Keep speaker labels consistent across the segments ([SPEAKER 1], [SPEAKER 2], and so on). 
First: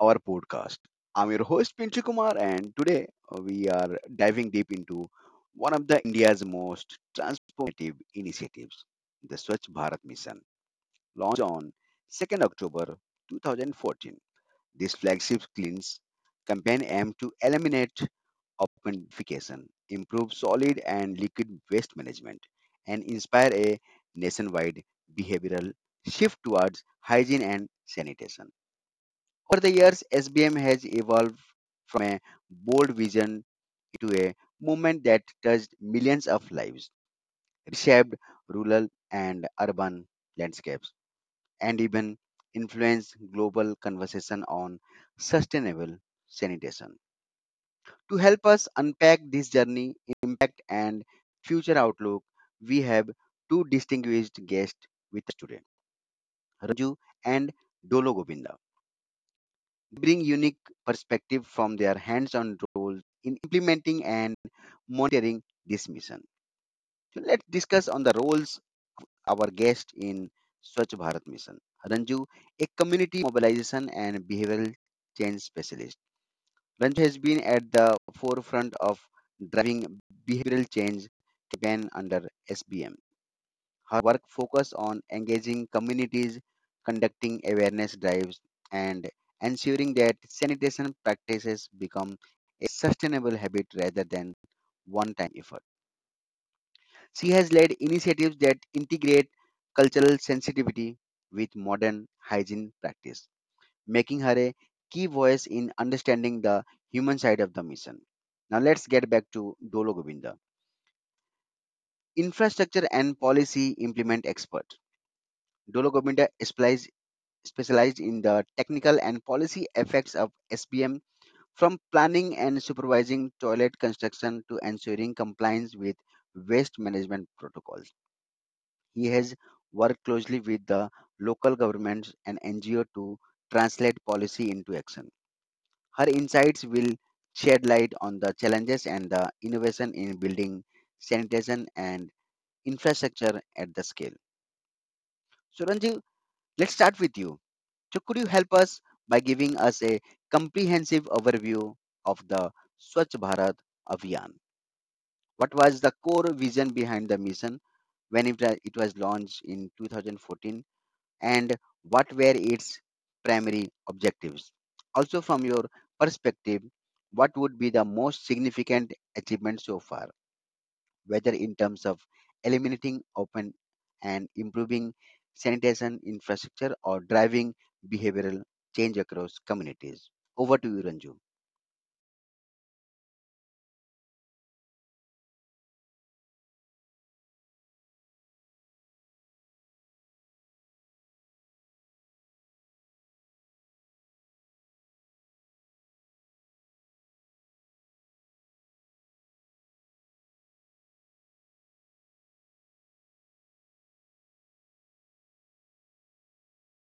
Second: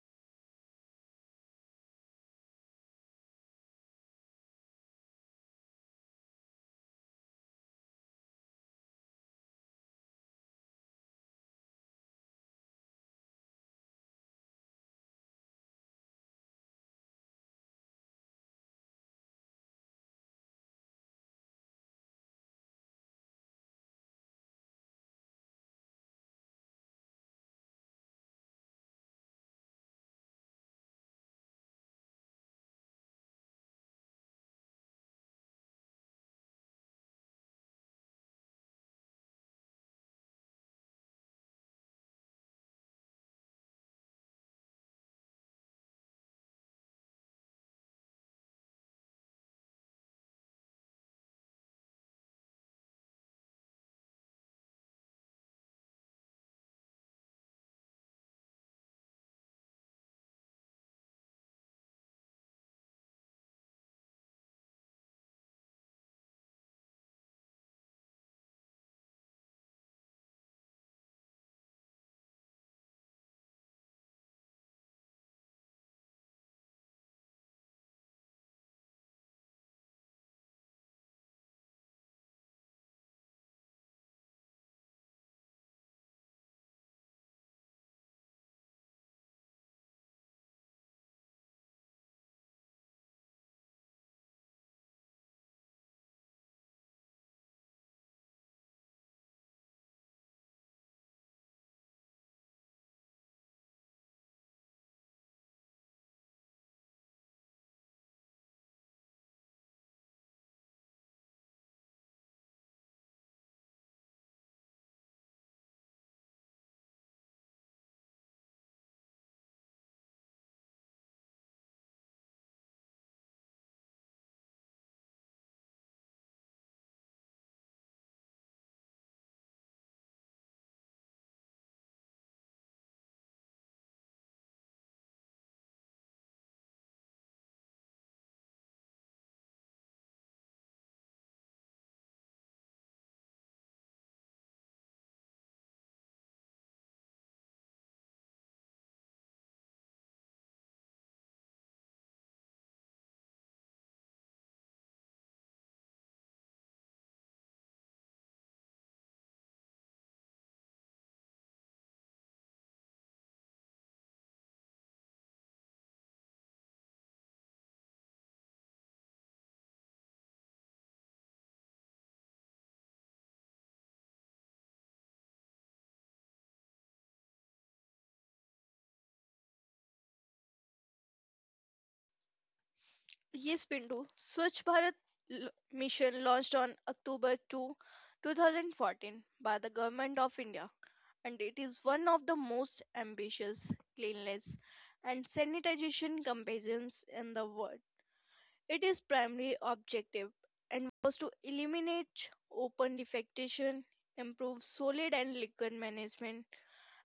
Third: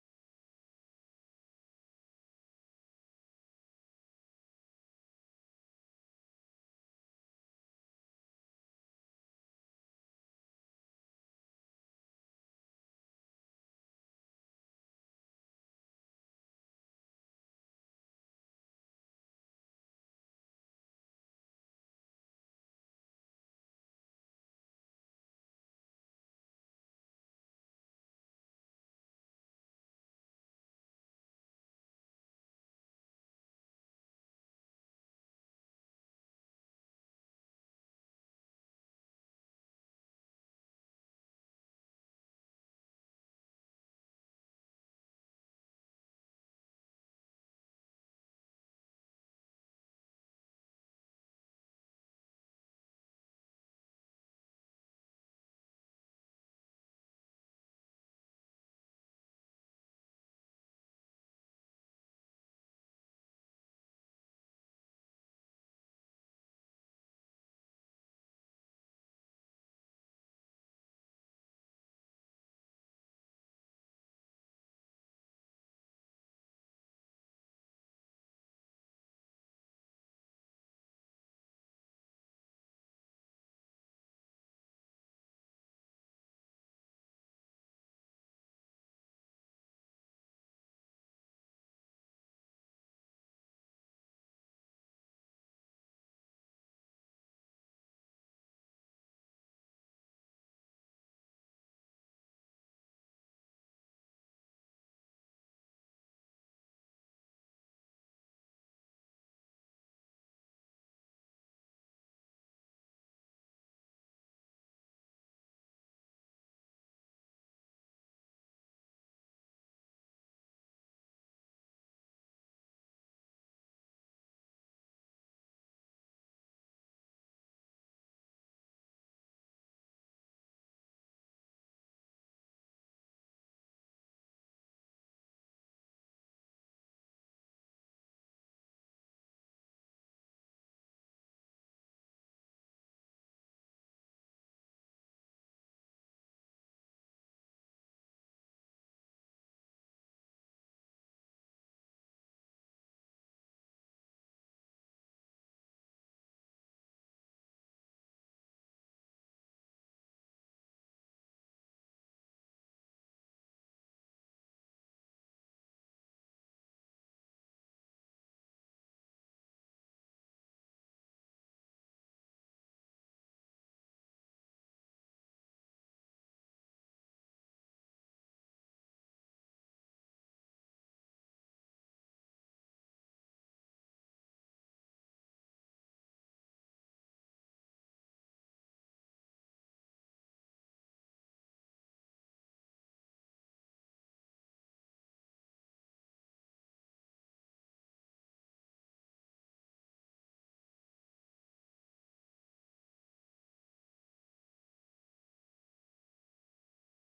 [SPEAKER 1] our podcast. I'm your host Pinchu Kumar, and today we are diving deep into one of the India's most transformative initiatives, the Swachh Bharat Mission, launched on 2nd October 2014. This flagship cleans campaign aimed to eliminate open defecation, improve solid and liquid waste management, and inspire a nationwide behavioral shift towards hygiene and sanitation. Over the years, SBM has evolved from a bold vision into a movement that touched millions of lives, reshaped rural and urban landscapes, and even influenced global conversation on sustainable sanitation. To help us unpack this journey, impact, and future outlook, we have two distinguished guests with us today, Ranju and Dolo Govinda. Bring unique perspective from their hands-on roles in implementing and monitoring this mission. So let's discuss on the roles our guest in Swachh Bharat Mission. Ranju, a community mobilization and behavioral change specialist. Ranju has been at the forefront of driving behavioral change campaign under SBM. Her work focuses on engaging communities, conducting awareness drives, and ensuring that sanitation practices become a sustainable habit rather than one time effort. She has led initiatives that integrate cultural sensitivity with modern hygiene practice, making her a key voice in understanding the human side of the mission. Now let's get back to Dolo Govinda. Infrastructure and policy implement expert. Dolo Govinda applies specialized in the technical and policy effects of SBM, from planning and supervising toilet construction to ensuring compliance with waste management protocols. He has worked closely with the local governments and NGO to translate policy into action. Her insights will shed light on the challenges and the innovation in building sanitation and infrastructure at the scale. Suranji, let's start with you. So, could you help us by giving us a comprehensive overview of the Swachh Bharat Abhiyan? What was the core vision behind the mission when it was launched in 2014 and what were its primary objectives? Also, from your perspective, what would be the most significant achievement so far? Whether in terms of eliminating open and improving sanitation infrastructure or driving behavioral change across communities. Over to you, Ranju.
[SPEAKER 2] Yes, Bindu. Swachh Bharat mission launched on October 2nd, 2014 by the Government of India, and it is one of the most ambitious cleanliness and sanitation campaigns in the world. It is primary objective and was to eliminate open defecation, improve solid and liquid management,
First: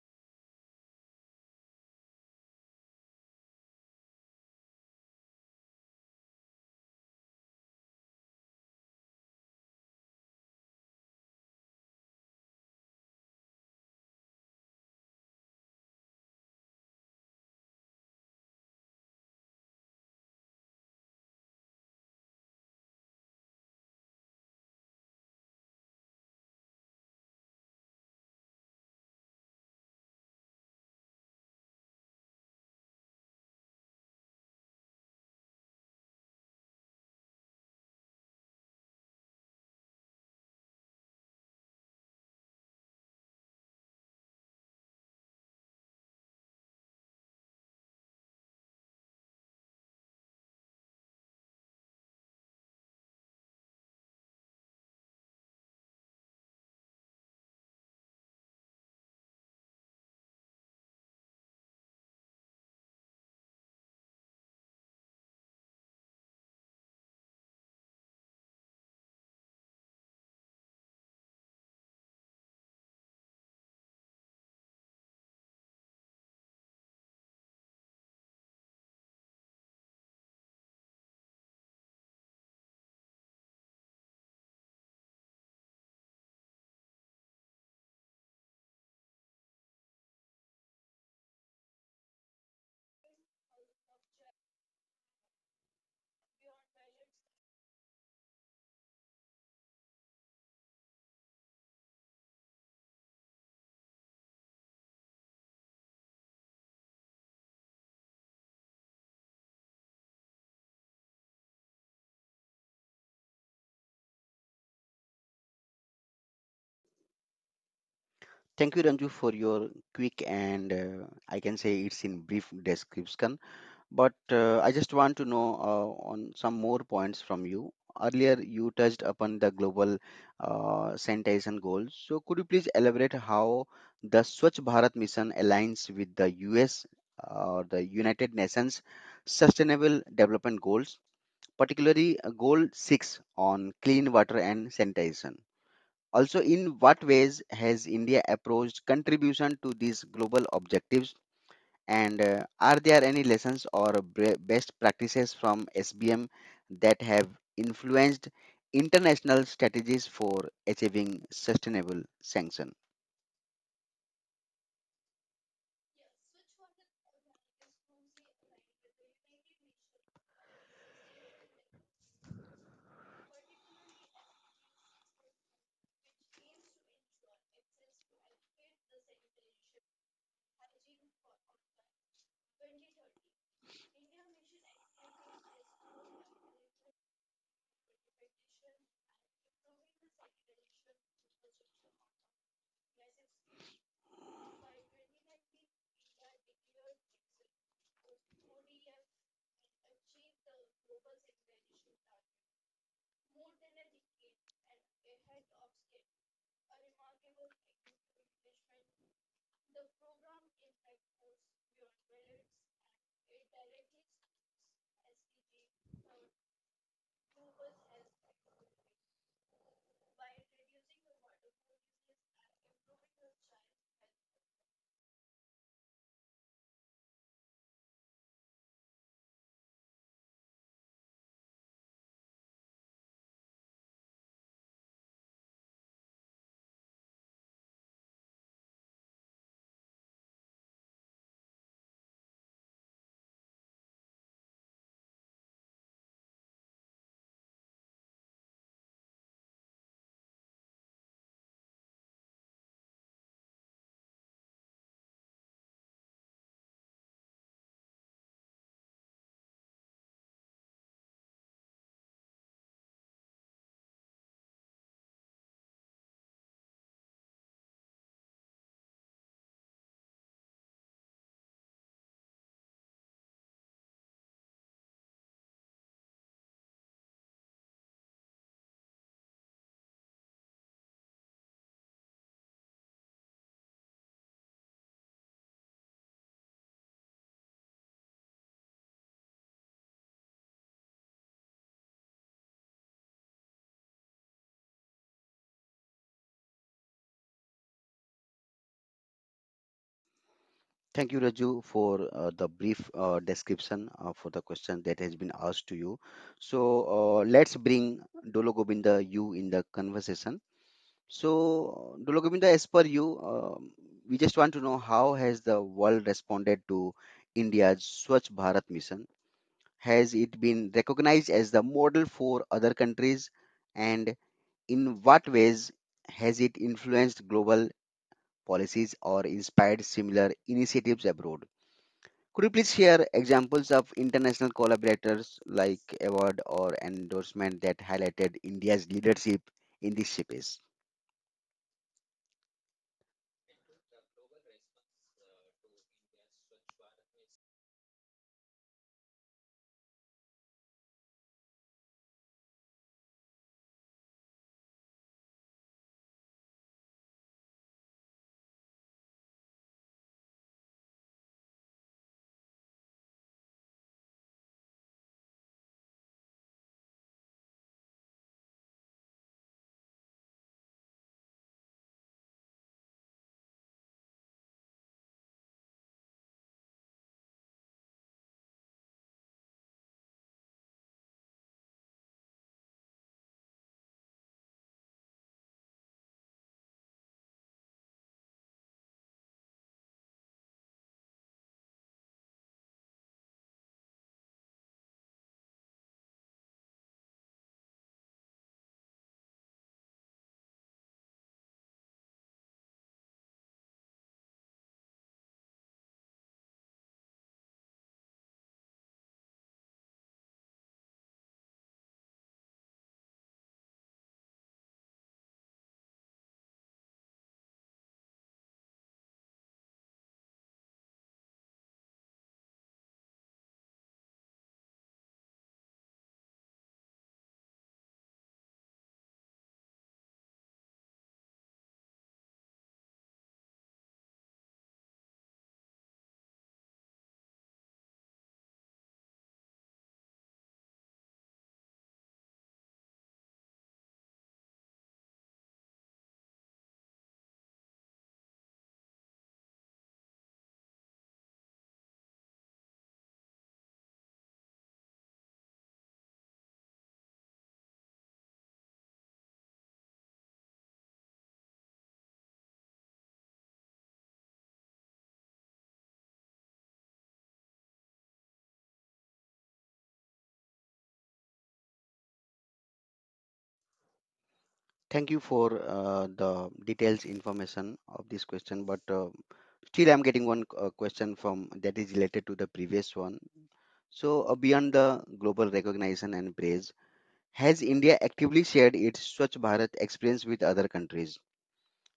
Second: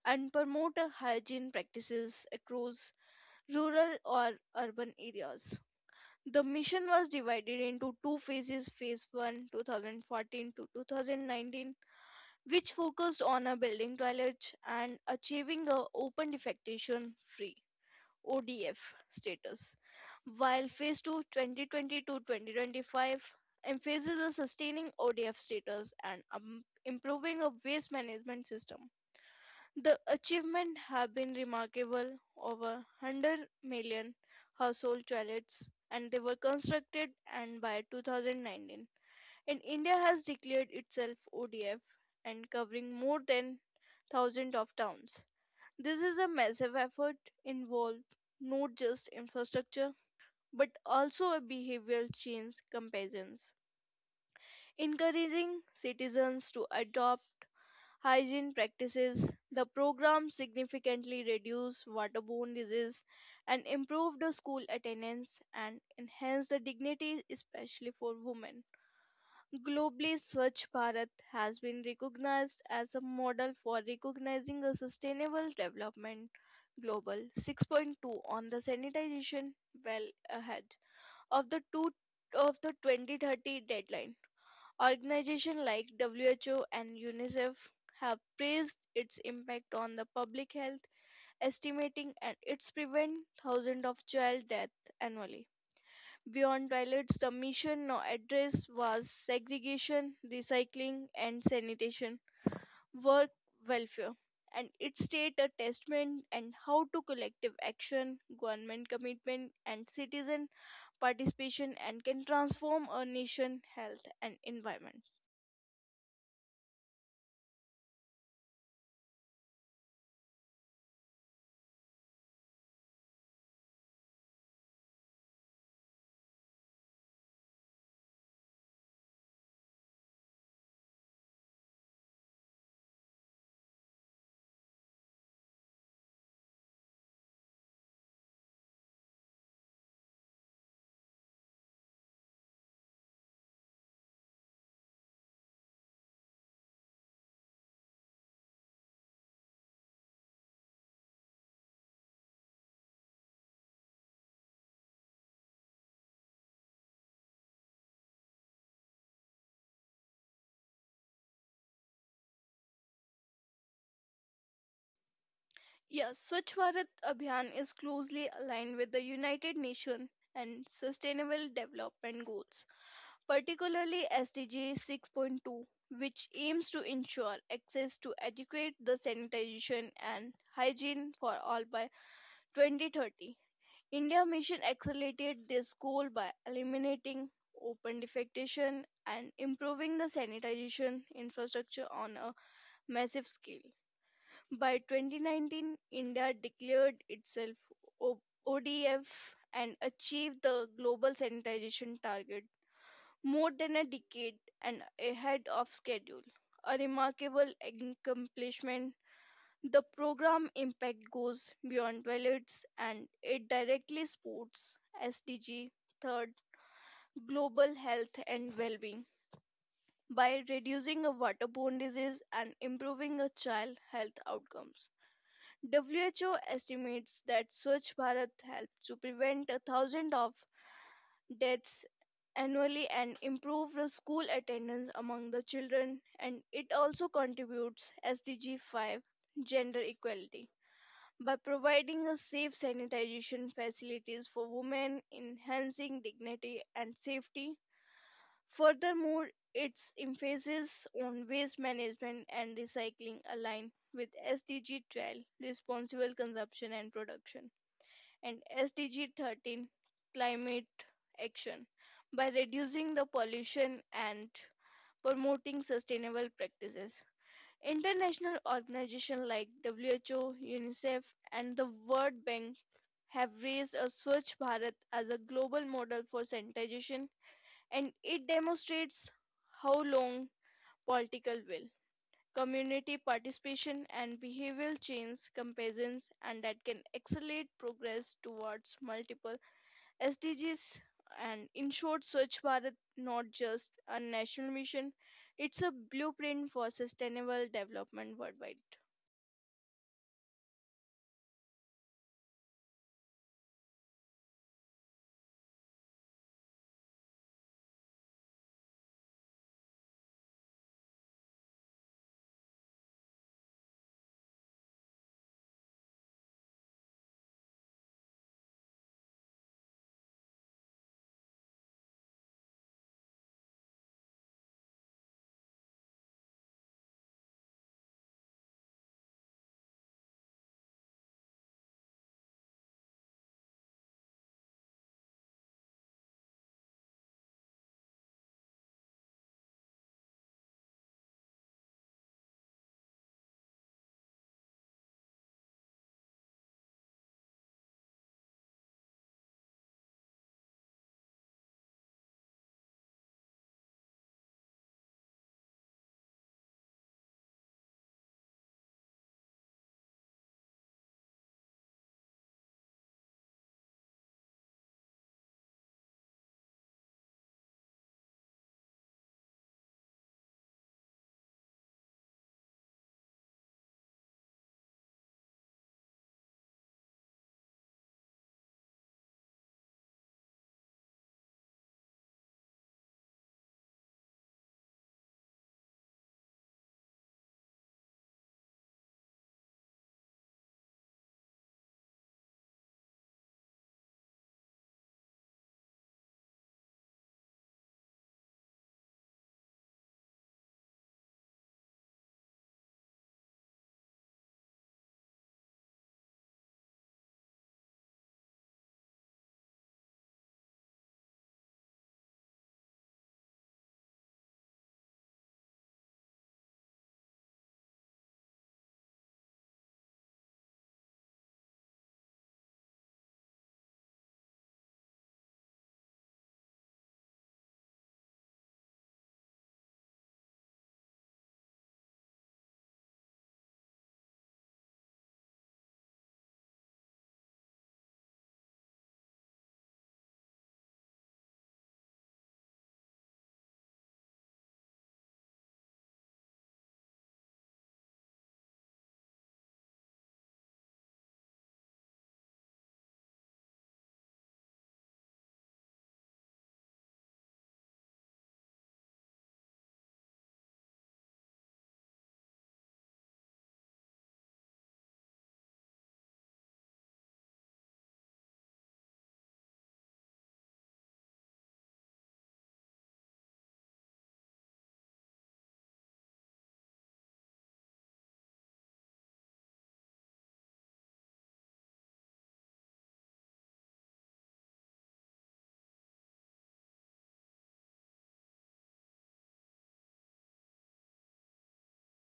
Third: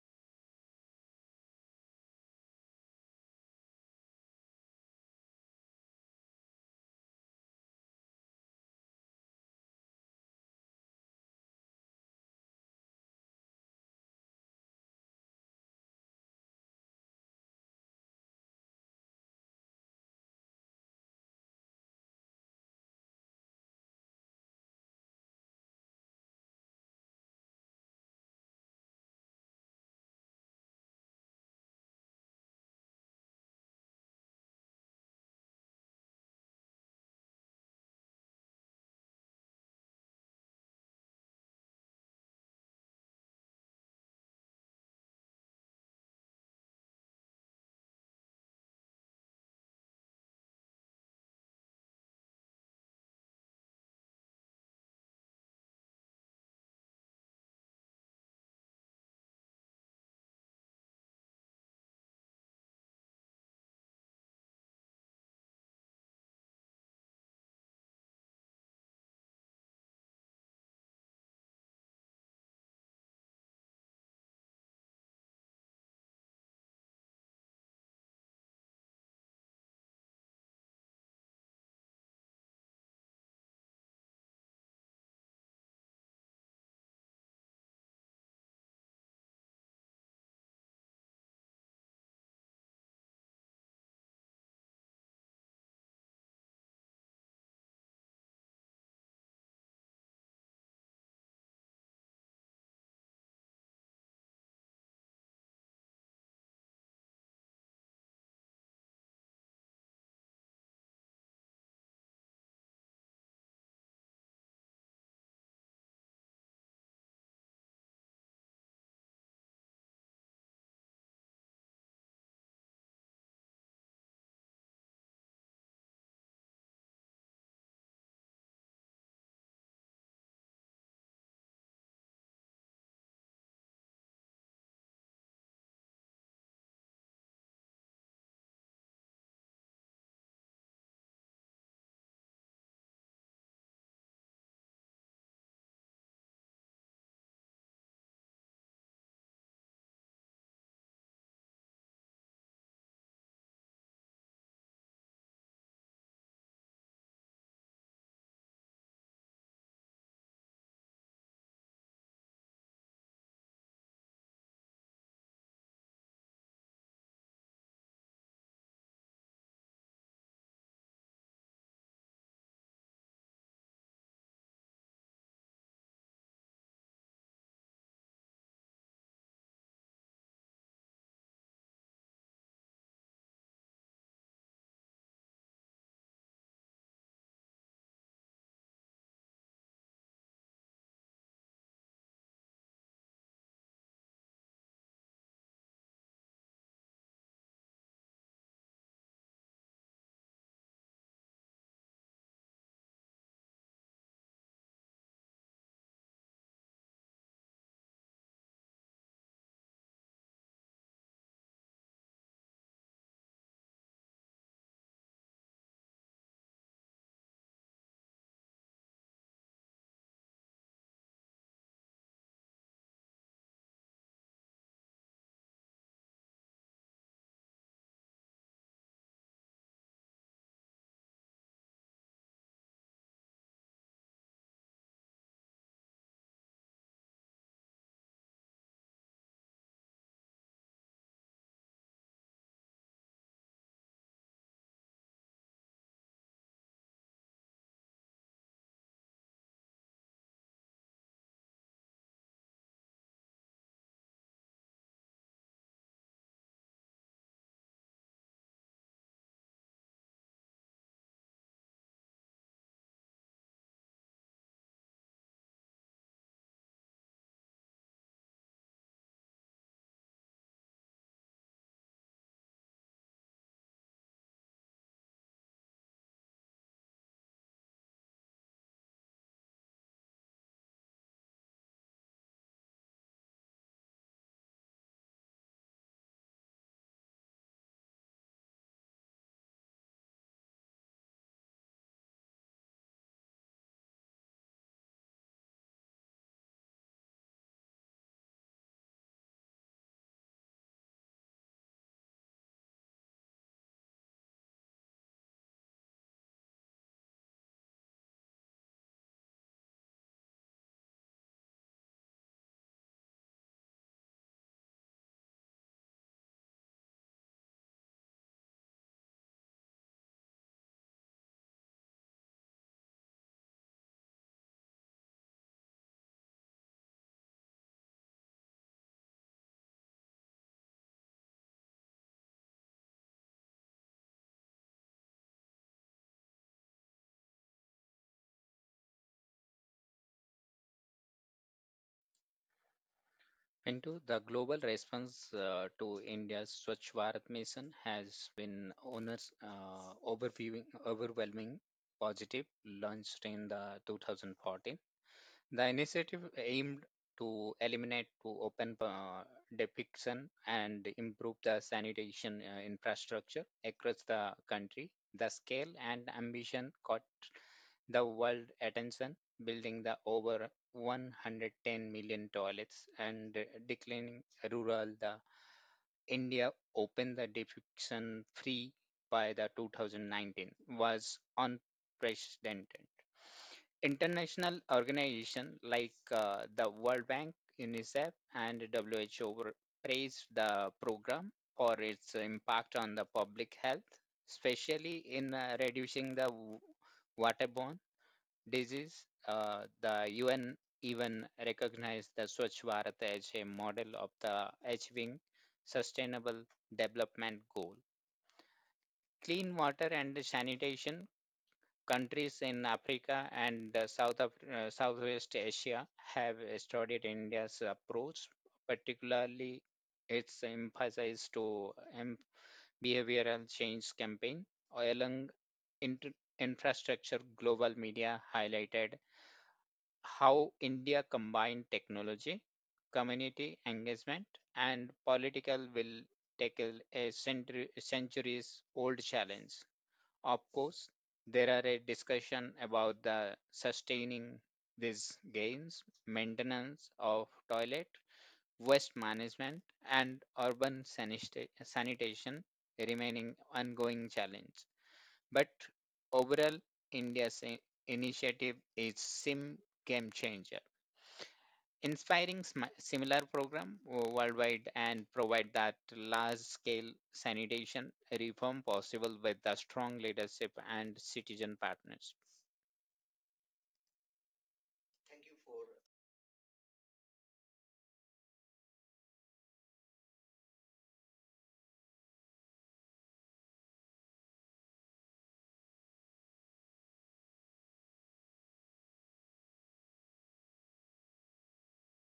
[SPEAKER 2] and promote a hygiene practices across rural or urban areas. The mission was divided into two phases: phase 1, 2014 to 2019, which focused on a building toilets and achieving a open defecation free, ODF, status, while phase 2, 2020 to 2025, emphasizes a sustaining ODF status and improving a waste management system. The achievement have been remarkable. Over 100 million household toilets and they were constructed, and by 2019, and India has declared itself ODF and covering more than thousands of towns. This is a massive effort involved not just infrastructure but also a behavioral change comparisons, encouraging citizens to adopt hygiene practices. The program significantly reduced waterborne disease and improved the school attendance and enhanced the dignity, especially for women. Globally, Swachh Bharat has been recognized as a model for recognizing a sustainable development. Global 6.2 on the sanitization well ahead of the two of the 2030 deadline. Organizations like WHO and UNICEF have praised its impact on the public health, estimating and it's prevent thousands of child deaths annually. Beyond toilets, the mission now address was segregation, recycling, and sanitation, work welfare, and it state a testament and how to collective action, government commitment, and citizen participation and can transform a nation health and environment.
[SPEAKER 1] Thank you, Ranju, for your quick and I can say it's in brief description. But I just want to know on some more points from you. Earlier, you touched upon the global sanitation goals. So, could you please elaborate how the Swachh Bharat mission aligns with the US or the United Nations Sustainable Development Goals, particularly Goal 6 on clean water and sanitation? Also, in what ways has India approached contribution to these global objectives? And are there any lessons or best practices from SBM that have influenced international strategies for achieving sustainable sanction?
[SPEAKER 2] Yes, Swachh Bharat Abhiyan is closely aligned with the United Nations and Sustainable Development Goals, particularly SDG 6.2, which aims to ensure access to adequate the sanitation and hygiene for all by 2030. India Mission accelerated this goal by eliminating open defecation and improving the sanitation infrastructure on a massive scale. By 2019, India declared itself O- ODF and achieved the global sanitization target more than a decade and ahead of schedule. A remarkable accomplishment, the program impact goes beyond toilets, and it directly supports SDG 3rd, global health and well-being, by reducing a waterborne disease and improving a child health outcomes. WHO estimates that Swachh Bharat helped to prevent a thousand of deaths annually and improve the school attendance among the children, and it also contributes SDG 5, gender equality, by providing a safe sanitization facilities for women, enhancing dignity and safety. Furthermore, its emphasis on waste management and recycling align with SDG 12, responsible consumption and production, and SDG 13, climate action, by reducing the pollution and promoting sustainable practices. International organizations like WHO, UNICEF, and the World Bank have raised a Swachh Bharat as a global model for sanitation, and it demonstrates how long political will, community participation, and behavioral change comparisons, and that can accelerate progress towards multiple SDGs. And in short, Swachh Bharat not just a national mission, it's a blueprint for sustainable development worldwide.
[SPEAKER 1] Thank you, Raju, for the brief description for the question that has been asked to you. So let's bring Dolo Govinda you in the conversation. So Dolo Govinda, as per you, we just want to know how has the world responded to India's Swachh Bharat mission. Has it been recognized as the model for other countries? And in what ways has it influenced global policies or inspired similar initiatives abroad? Could you please share examples of international collaborators like award or endorsement that highlighted India's leadership in this space?
[SPEAKER 3] Into the global response to India's Swachh Bharat mission has been overwhelming positive, launched in the 2014. The initiative aimed to eliminate to open defecation and improve the sanitation infrastructure across the country. The scale and ambition caught the world attention, building the over 110 million toilets and declining rural the India opened the defection free by the 2019 was unprecedented. International organizations like the World Bank, UNICEF, and WHO praised the program for its impact on the public health, especially in reducing the waterborne disease. The UN even recognized the Swachh Bharat as a model of the achieving sustainable development goal. Clean water and sanitation countries in Africa and Southwest Asia have studied India's approach, particularly its emphasis to em- behavioral change campaign along inter- infrastructure. Global media highlighted how India combined technology, community engagement, and political will tackle a centuries old challenge. Of course, there are a discussion about the sustaining these gains, maintenance of toilet, waste management, and urban sanitation remaining ongoing challenge. But overall, India's initiative is SIM game changer, inspiring similar program worldwide and provide that large scale sanitation reform possible with the strong leadership and citizen partners.
[SPEAKER 1] Thank you for the details information of this question, but still I'm getting one question from that is related to the previous one. So beyond the global recognition and praise, has India actively shared its Swachh Bharat experience with other countries?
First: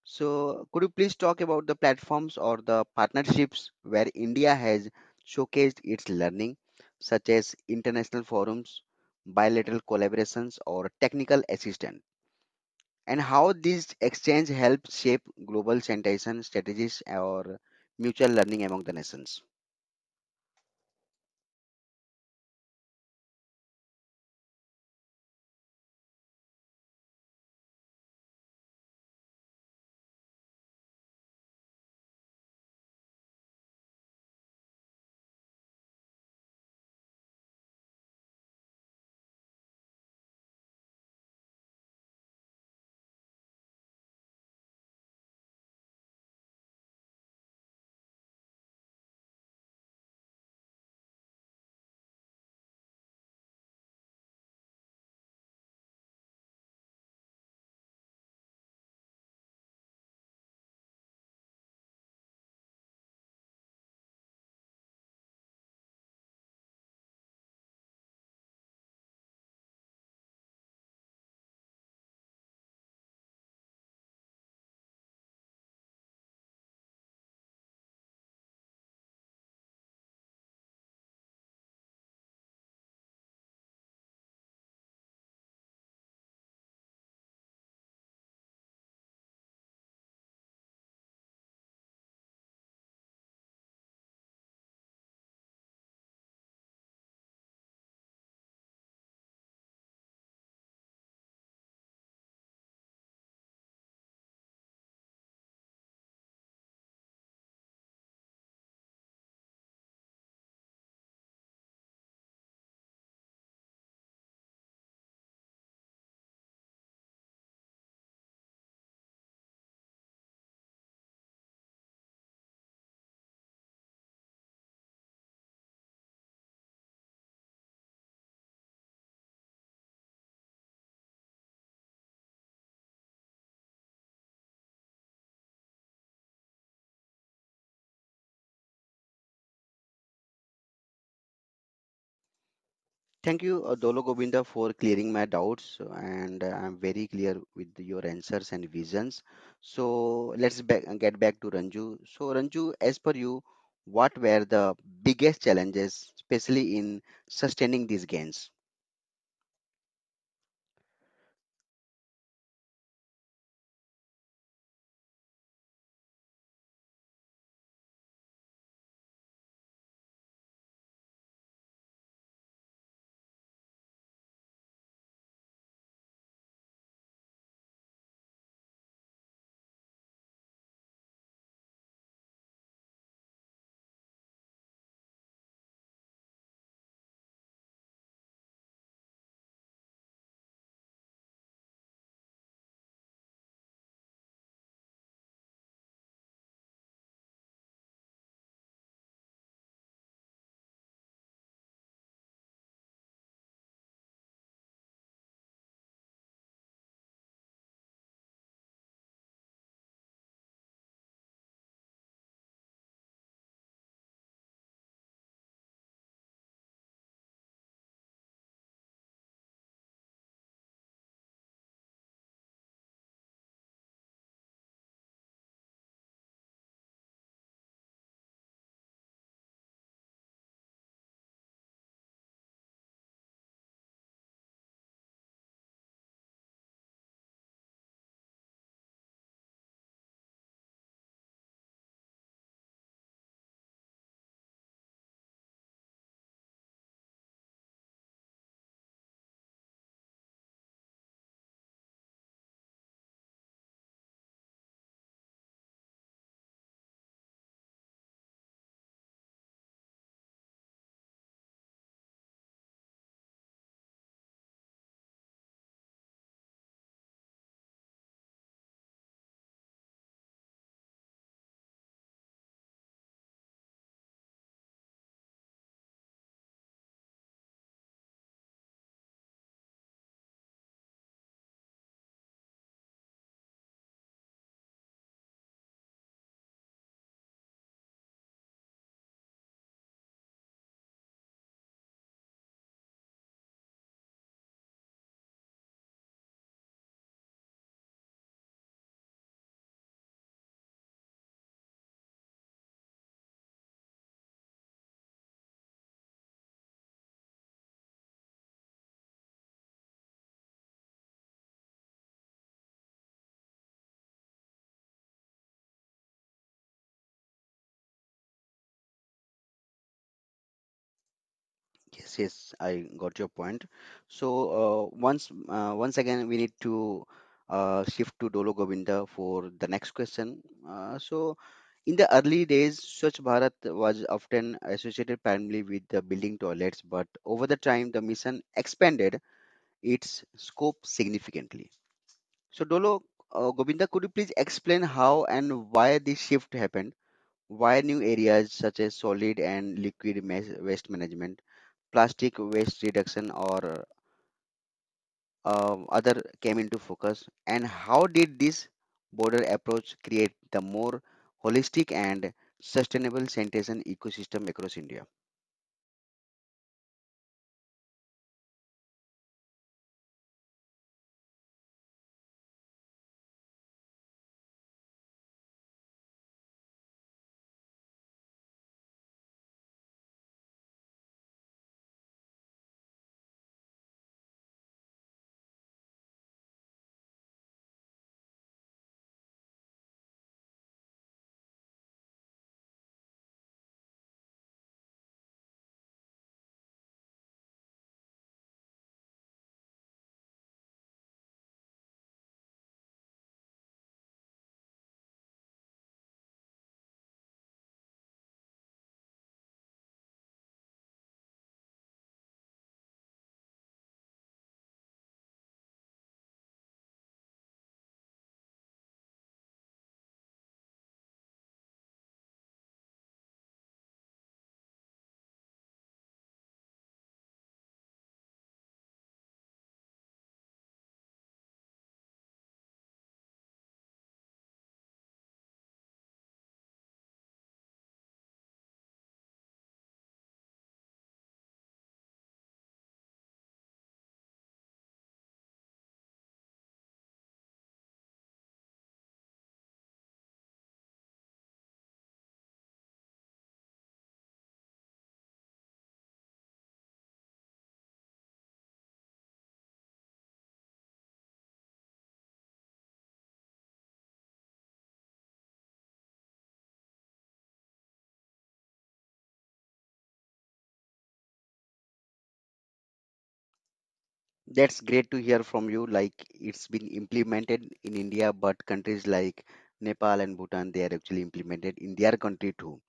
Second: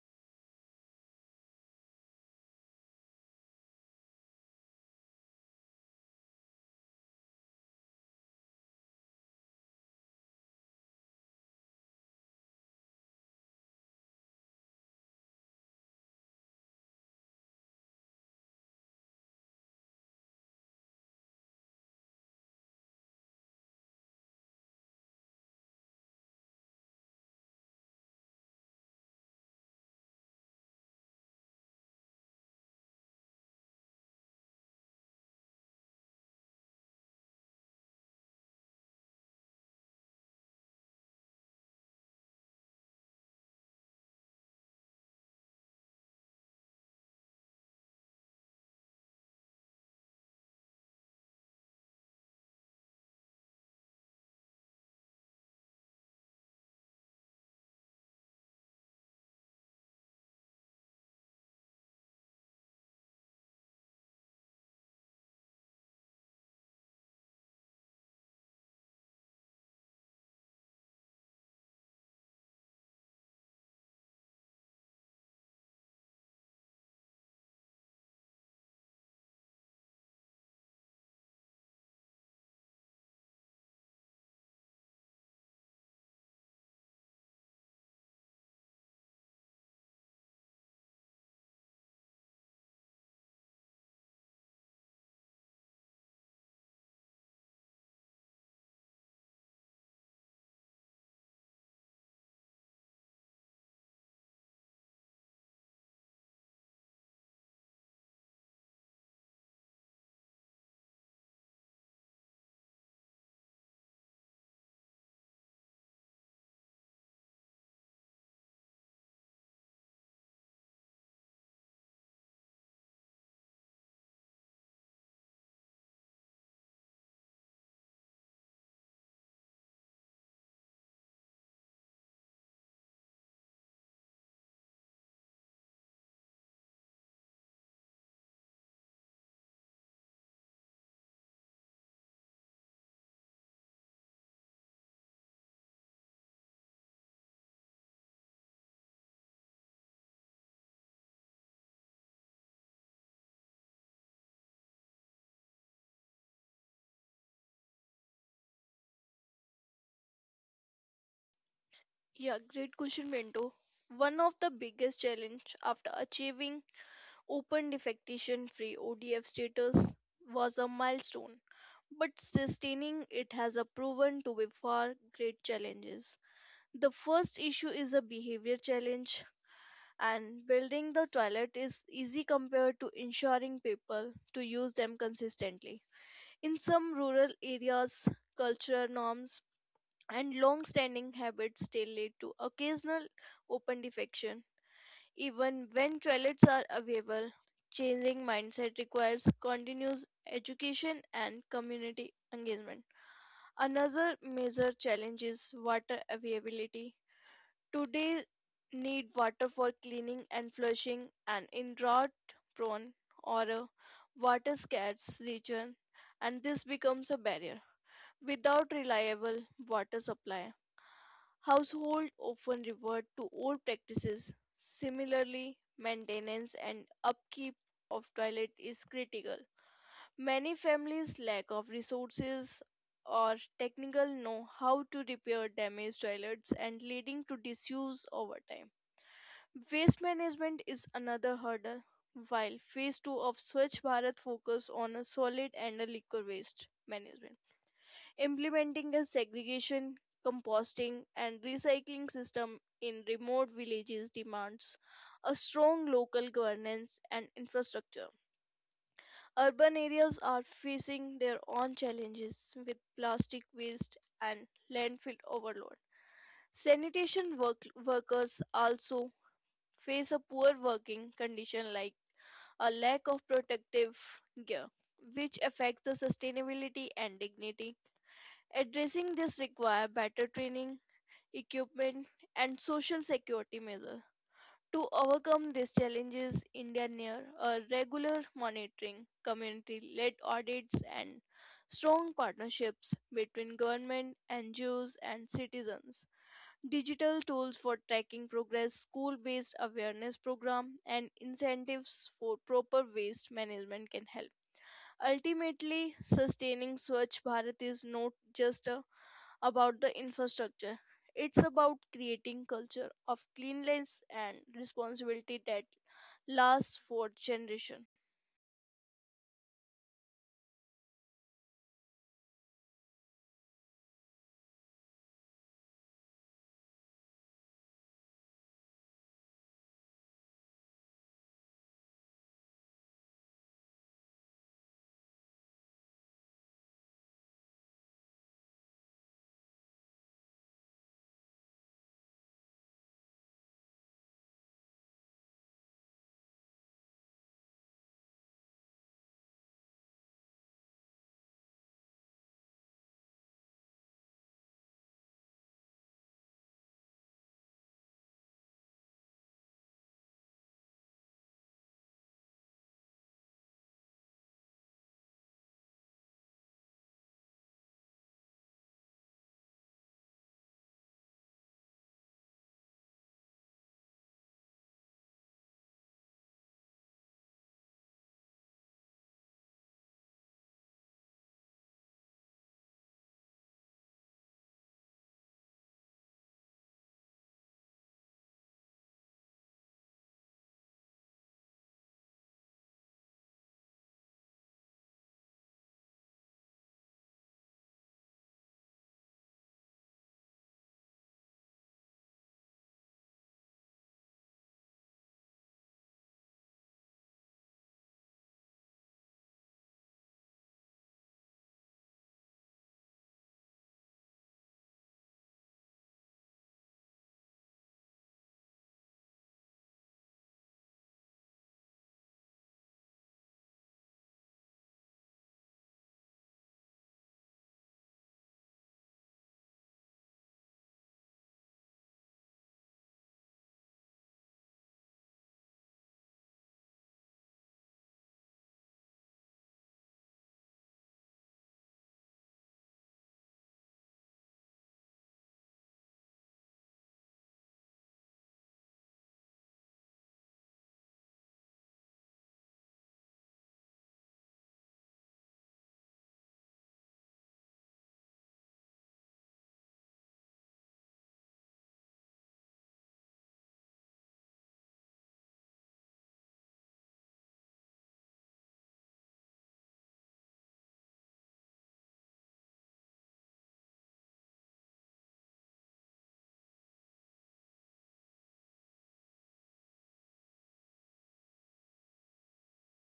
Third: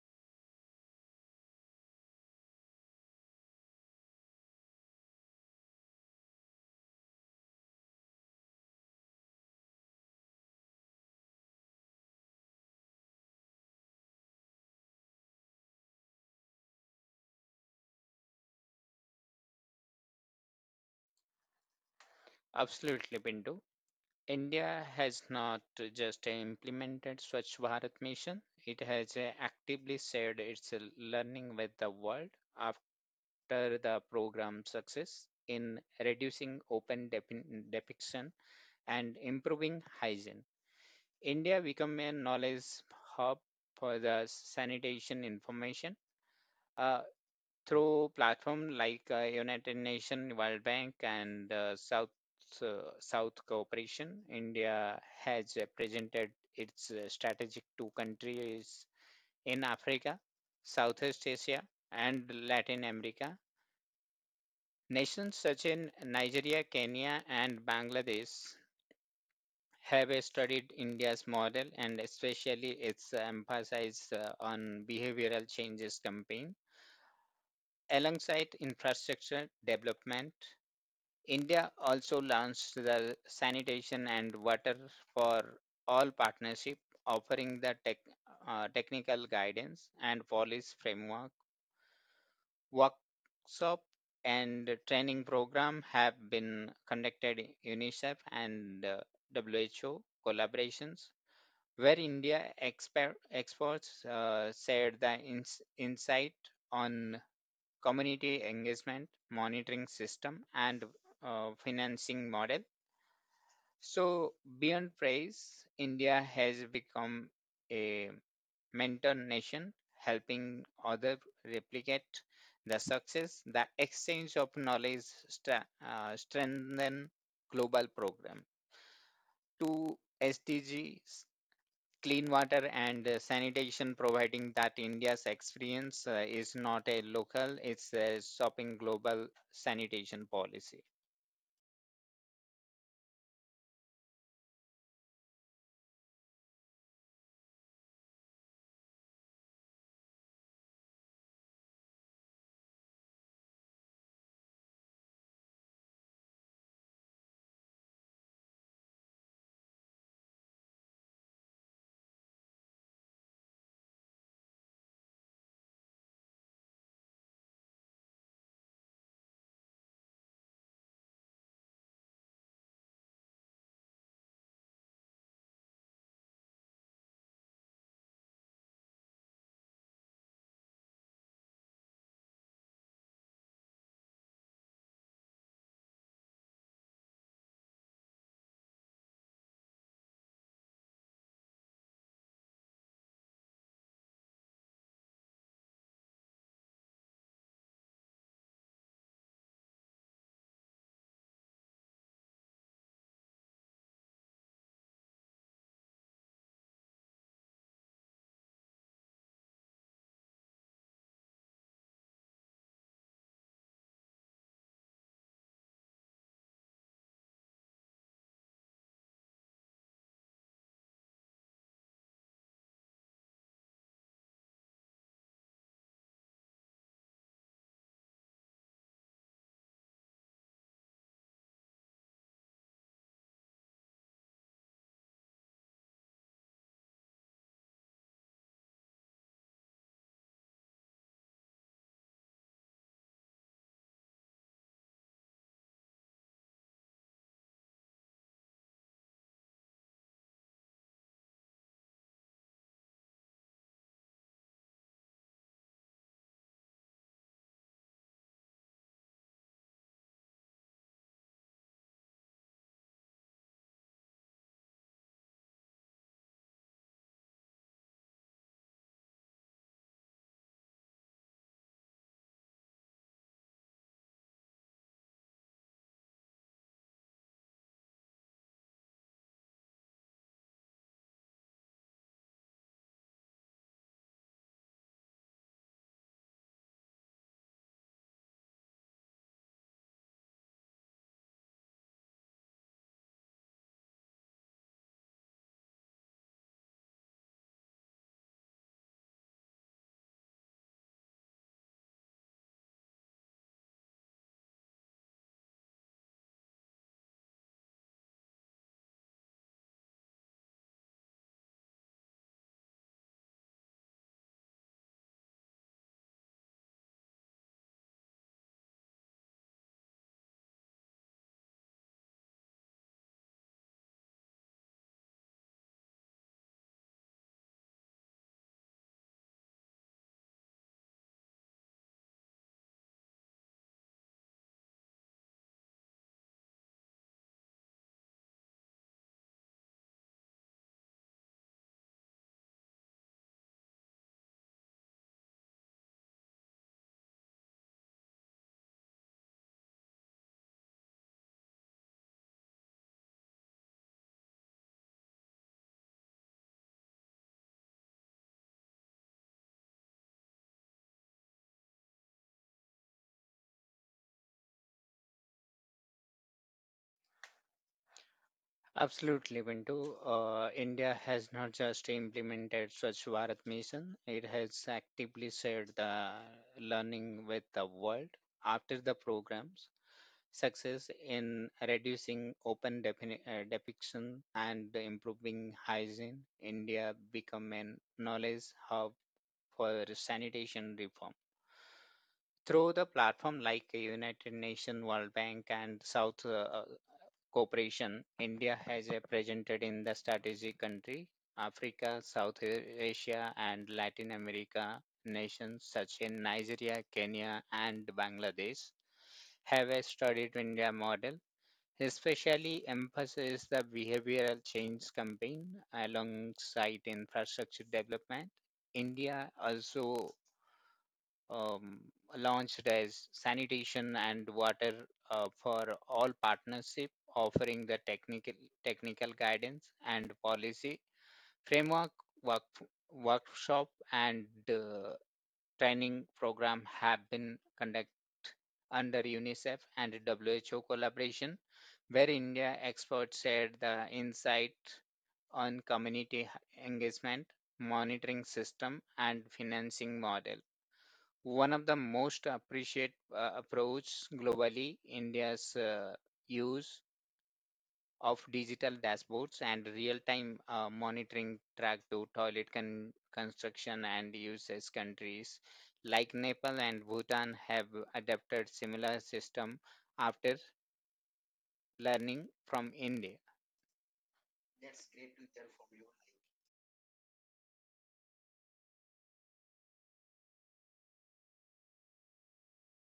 [SPEAKER 1] So could you please talk about the platforms or the partnerships where India has showcased its learning, such as international forums, bilateral collaborations, or technical assistance? And how this exchange helps shape global sanitation strategies or mutual learning among the nations.
[SPEAKER 3] Absolutely, Bindu. India has not just implemented swachh bharat mission, it has actively shared its learning with the world after the program's success in reducing open depiction and improving hygiene. India become a knowledge hub for the sanitation information uh, through platform like United Nations, World Bank, and South Cooperation. India has presented its strategic two countries in Africa, Southeast Asia, and Latin America. Nations such in Nigeria, Kenya, and Bangladesh have studied India's model and especially its emphasis on behavioral changes campaign. Alongside infrastructure development, India also launched the Sanitation and Water for All partnership, offering the technical guidance and policy framework. Workshop and training program have been conducted in UNICEF and WHO collaborations where India experts shared the insight on community engagement, monitoring system, and financing model. So, beyond praise, India has become a mentor nation, helping others replicate the success. The exchange of knowledge strengthen global program. Two SDGs: clean water and sanitation, providing that india's experience is not a local, it's a shopping global sanitation policy.
[SPEAKER 1] Thank you, Dolo Govinda, for clearing my doubts, and I'm very clear with your answers and visions. So get back to Ranju. So, Ranju, as per you, what were the biggest challenges, especially in sustaining these gains?
[SPEAKER 2] Yeah, great question, Bento. One of the biggest challenge after achieving open defecation free ODF status was a milestone, but sustaining it has a proven to be far great challenges. The first issue is a behavior challenge, and building the toilet is easy compared to ensuring people to use them consistently. In some rural areas, cultural norms and long standing habits still lead to occasional open defecation even when toilets are available. Changing mindset requires continuous education and community engagement. Another major challenge is water availability. Today need water for cleaning and flushing, and in drought prone or a water scarce region, and this becomes a barrier. Without reliable water supply, households often revert to old practices. Similarly, maintenance and upkeep of toilet is critical. Many families lack of resources or technical know how to repair damaged toilets and leading to disuse over time. Waste management is another hurdle, while phase 2 of Swachh Bharat focus on a solid and a liquid waste management. Implementing a segregation, composting and recycling system in remote villages demands a strong local governance and infrastructure. Urban areas are facing their own challenges with plastic waste and landfill overload. Sanitation workers also face a poor working condition like a lack of protective gear, which affects the sustainability and dignity. Addressing this requires better training, equipment, and social security measures. To overcome these challenges, India near a regular monitoring, community-led audits, and strong partnerships between government, NGOs, and citizens, digital tools for tracking progress, school based awareness program, and incentives for proper waste management can help. Ultimately, sustaining Swachh Bharat is not just about the infrastructure. It's about creating culture of cleanliness and responsibility that lasts for generations.
[SPEAKER 1] Yes, yes, I got your point. So once again, we need to shift to Dolo Govinda for the next question. So in the early days, Swachh Bharat was often associated primarily with the building toilets, but over the time, the mission expanded its scope significantly. So Dolo Govinda, could you please explain how and why this shift happened? Why new areas such as solid and liquid waste management? Plastic waste reduction or other came into focus, and how did this border approach create the more holistic and sustainable sanitation ecosystem across india?
[SPEAKER 3] Absolutely, Bintu. India has not just implemented swachh bharat mission, it has actively shared the learning with the world after the programs success in reducing open defecation and improving hygiene. India become a knowledge hub for sanitation reform through the platform like a United Nations, World Bank, and South Cooperation. India has a presented in the strategic country, Africa, South Asia, and Latin America. Nations such as Nigeria, Kenya, and Bangladesh have a studied India model, especially emphasizes the behavioral change campaign alongside infrastructure development. India also um, launched as sanitation and water for all partnership, offering the technical guidance and policy framework. Work, Workshop and training program have been conducted under UNICEF and WHO collaboration, where India experts shared the insight on community engagement, monitoring system, and financing model. One of the most appreciated approach globally, india's use of digital dashboards and real-time monitoring track to toilet construction and usage. Countries like nepal and bhutan have adapted similar system after learning from india.
[SPEAKER 1] That's great to hear from you. Like it's been implemented in India, but countries like Nepal and Bhutan, they are actually implemented in their country too.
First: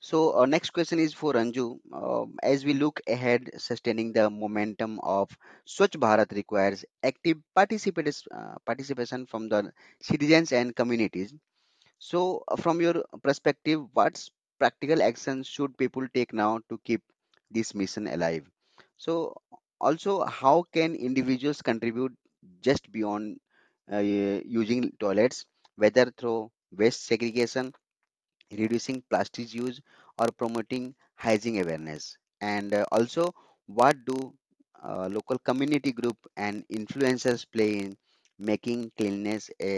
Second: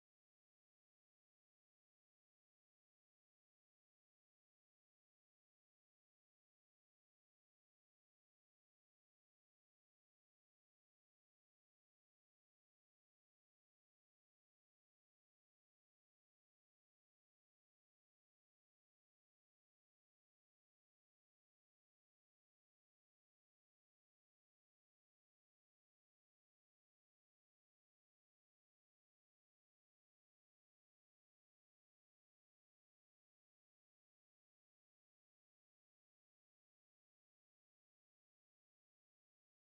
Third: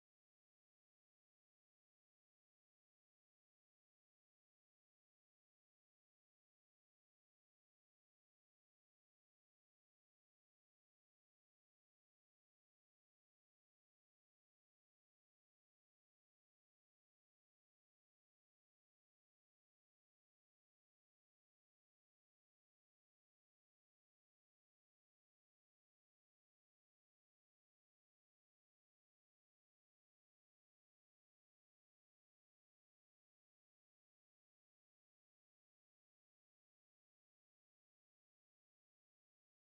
[SPEAKER 1] So, our next question is for Anju. As we look ahead, sustaining the momentum of Swachh Bharat requires active participation from the citizens and communities. So, from your perspective, what's practical actions should people take now to keep this mission alive? So, also, how can individuals contribute just beyond using toilets, whether through waste segregation, reducing plastic use or promoting hygiene awareness, and also what do local community group and influencers play in making cleanliness a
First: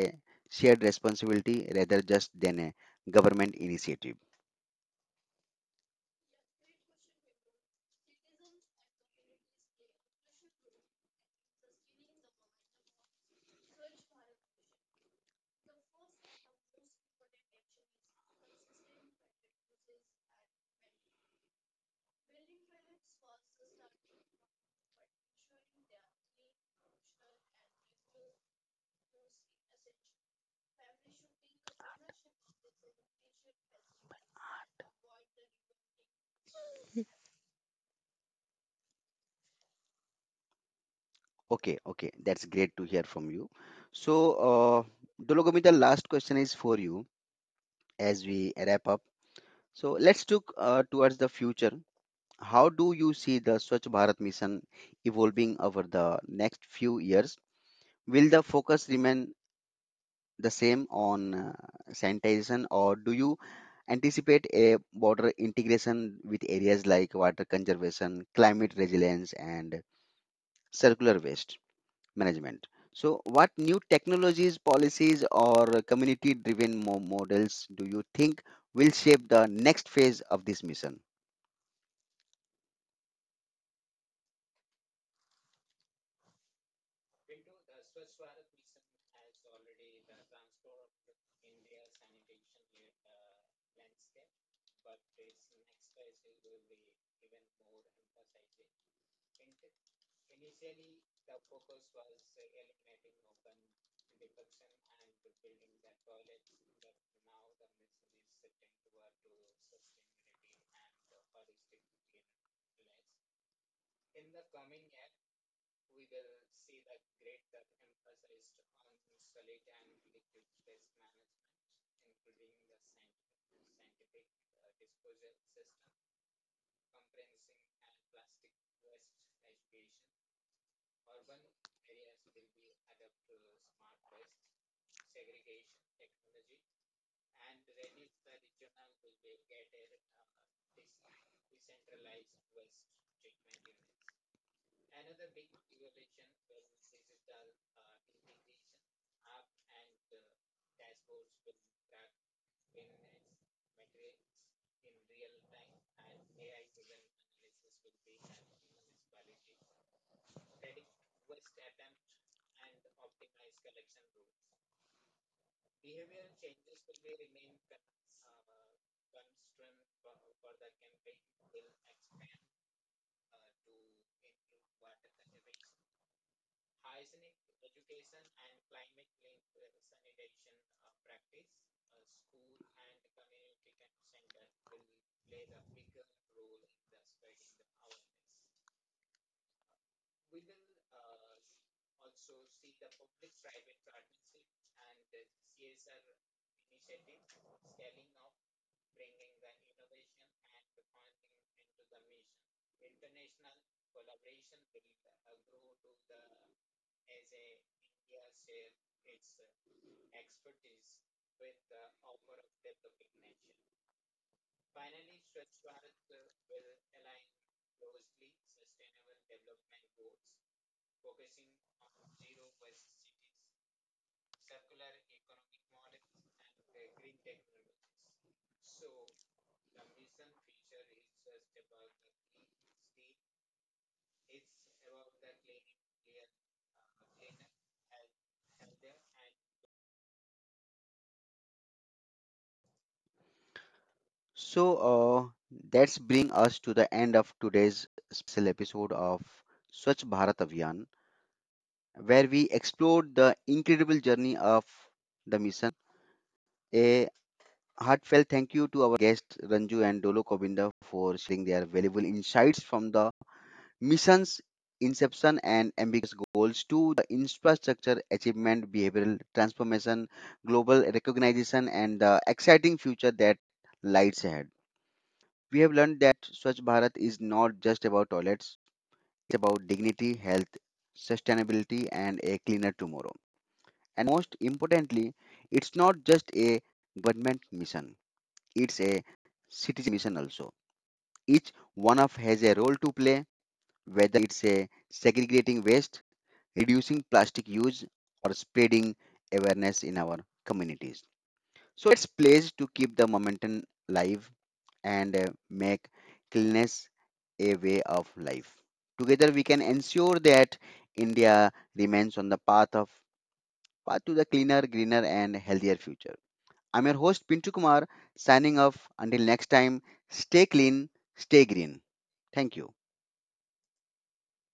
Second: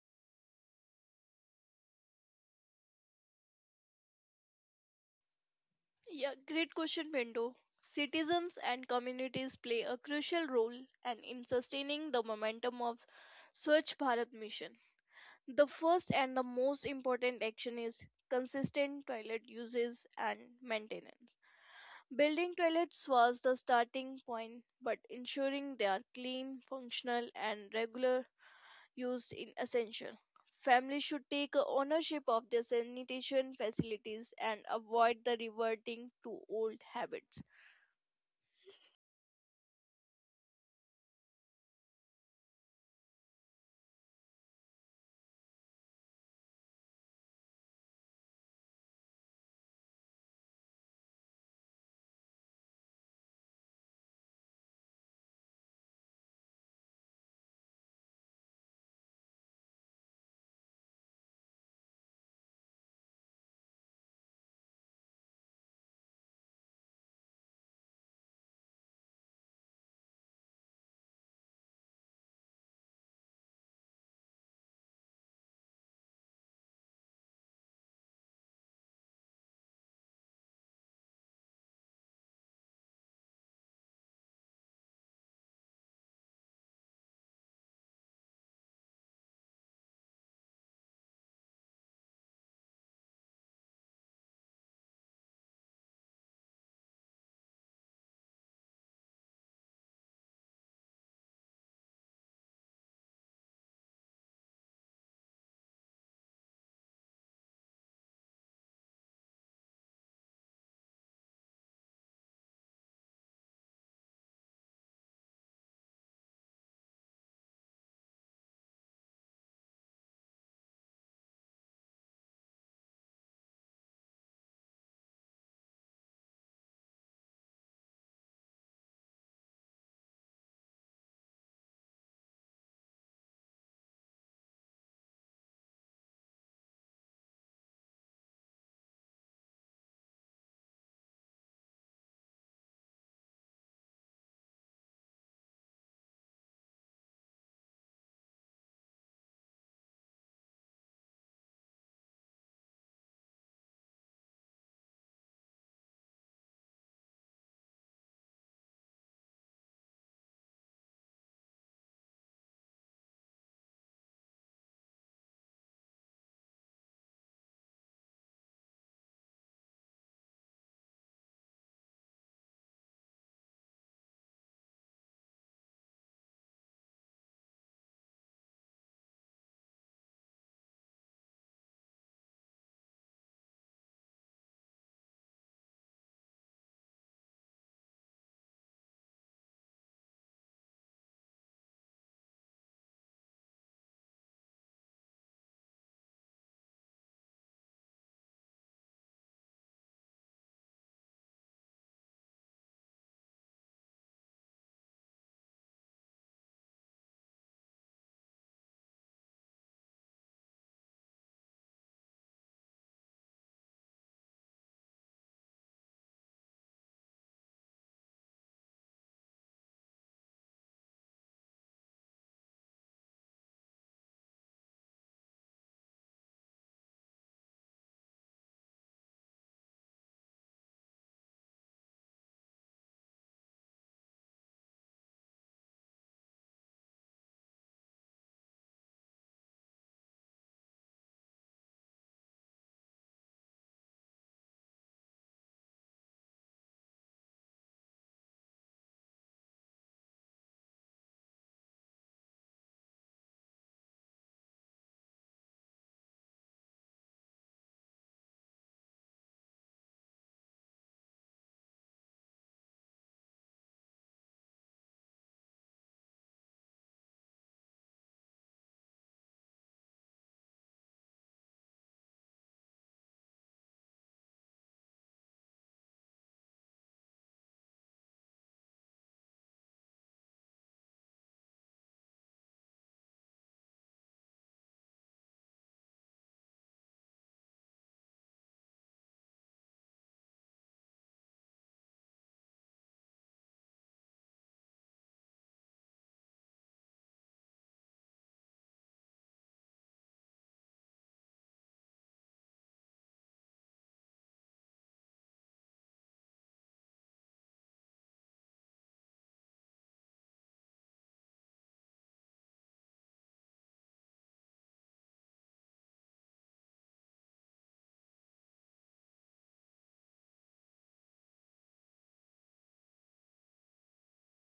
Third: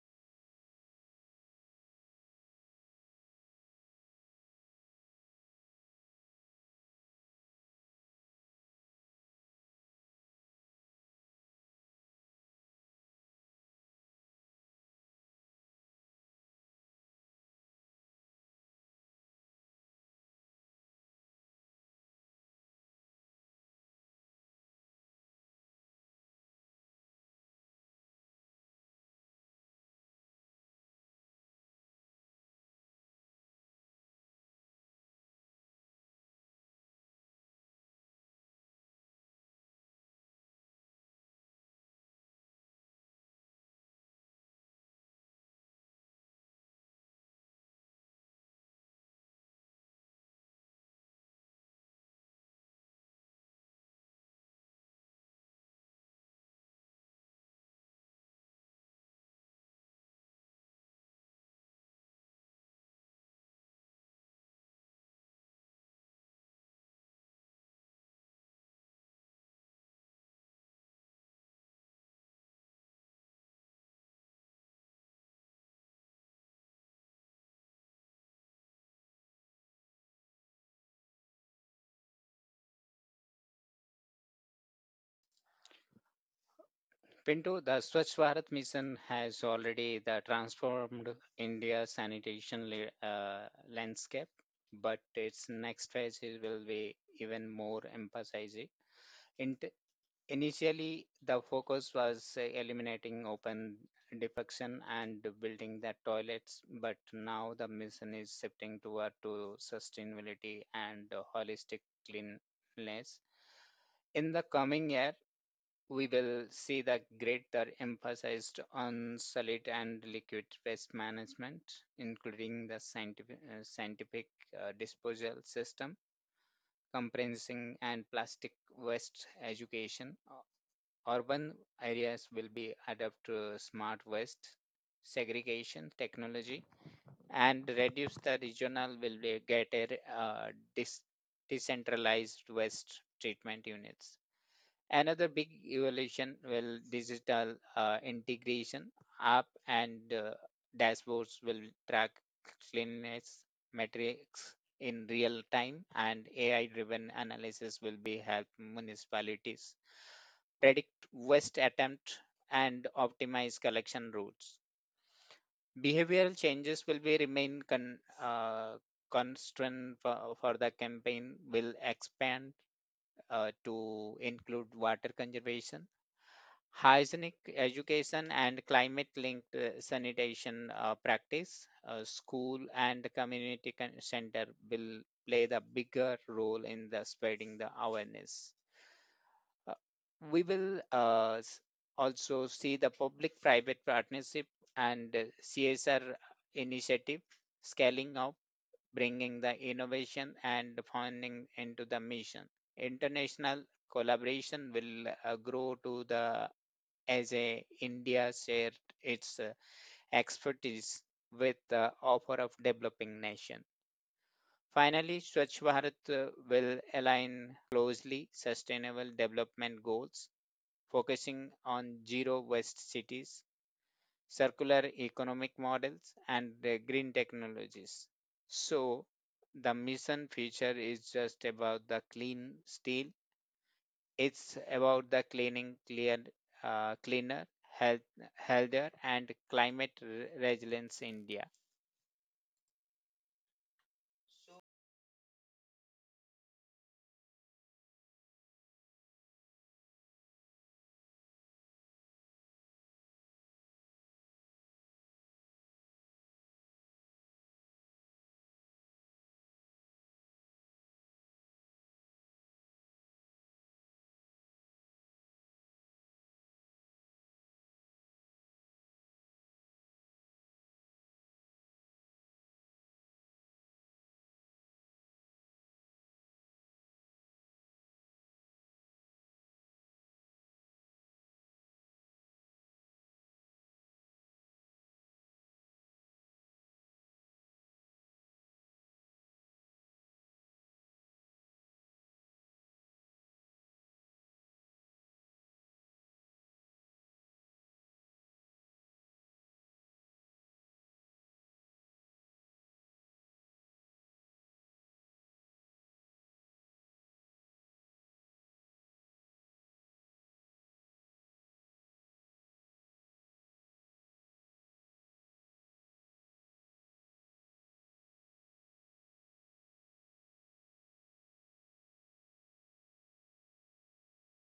[SPEAKER 1] shared responsibility rather just than a government initiative?
[SPEAKER 2] Yeah, great question, Bendo. Citizens and communities play a crucial role and in sustaining the momentum of Swachh Bharat mission. The first and the most important action is consistent toilet uses and maintenance. Building toilets was the starting point, but ensuring they are clean, functional, and regular use is essential. Families should take ownership of their sanitation facilities and avoid the reverting to old habits.
[SPEAKER 1] Okay, okay, that's great to hear from you. So Dologomita, the last question is for you. As we wrap up, so let's look towards the future. How do you see the Swachh Bharat mission evolving over the next few years? Will the focus remain the same on sanitation, or do you anticipate a border integration with areas like water conservation, climate resilience, and circular waste management? So, what new technologies, policies, or community driven models do you think will shape the next phase of this mission?
[SPEAKER 3] Pinto, the Swachh Bharat mission has already the transformed India's sanitation landscape, but its next phase will be even more emphasizing. In Initially, the focus was eliminating open defecation and building the toilets, but now the mission is shifting toward to sustainability and holistic cleanliness. In the coming year, we will see the greater emphasis on solid and liquid waste management, including the scientific disposal system, compressing and plastic waste education. Urban areas will be adapt to smart waste segregation technology and reduce the regional will be get a uh, dis- decentralized waste treatment units. Another big evolution will digital integration. App and dashboards will track cleanliness metrics in real time, and AI-driven analysis will be help municipalities predict waste attempt and optimize collection routes. Behavioral changes will be remain constant for the campaign will expand to include water conservation, hygienic education and climate linked sanitation practice. School and community center will play the bigger role in the spreading the awareness. Uh, we will also see the public private partnership and CSR initiative scaling out, bringing the innovation and funding into the mission. International collaboration will grow to the as a India share its expertise with the offer of developing nation. Finally, Swachh Bharat will align closely sustainable development goals, focusing on zero waste cities, circular economic models, and green technologies. So, the mission feature is just about the clean steel. It's about the cleaning cleaner, health, healthier, and climate resilience India.
[SPEAKER 1] So that's bring us to the end of today's special episode of Swachh Bharat Abhiyan, where we explored the incredible journey of the mission. A heartfelt thank you to our guests Ranju and Dolo Kobinda for sharing their valuable insights from the mission's inception and ambiguous goals to the infrastructure achievement, behavioral transformation, global recognition, and the exciting future that lies ahead. We have learned that Swachh Bharat is not just about toilets, it's about dignity, health, sustainability, and a cleaner tomorrow. And most importantly, it's not just a government mission, it's a citizen mission also. Each one of has a role to play, whether it's a segregating waste, reducing plastic use, or spreading awareness in our communities. So it's pledged to keep the momentum live and make cleanliness a way of life. Together, we can ensure that India remains on the path to the cleaner, greener, and healthier future. I'm your host Pintu Kumar, signing off. Until next time, stay clean, stay green. Thank you.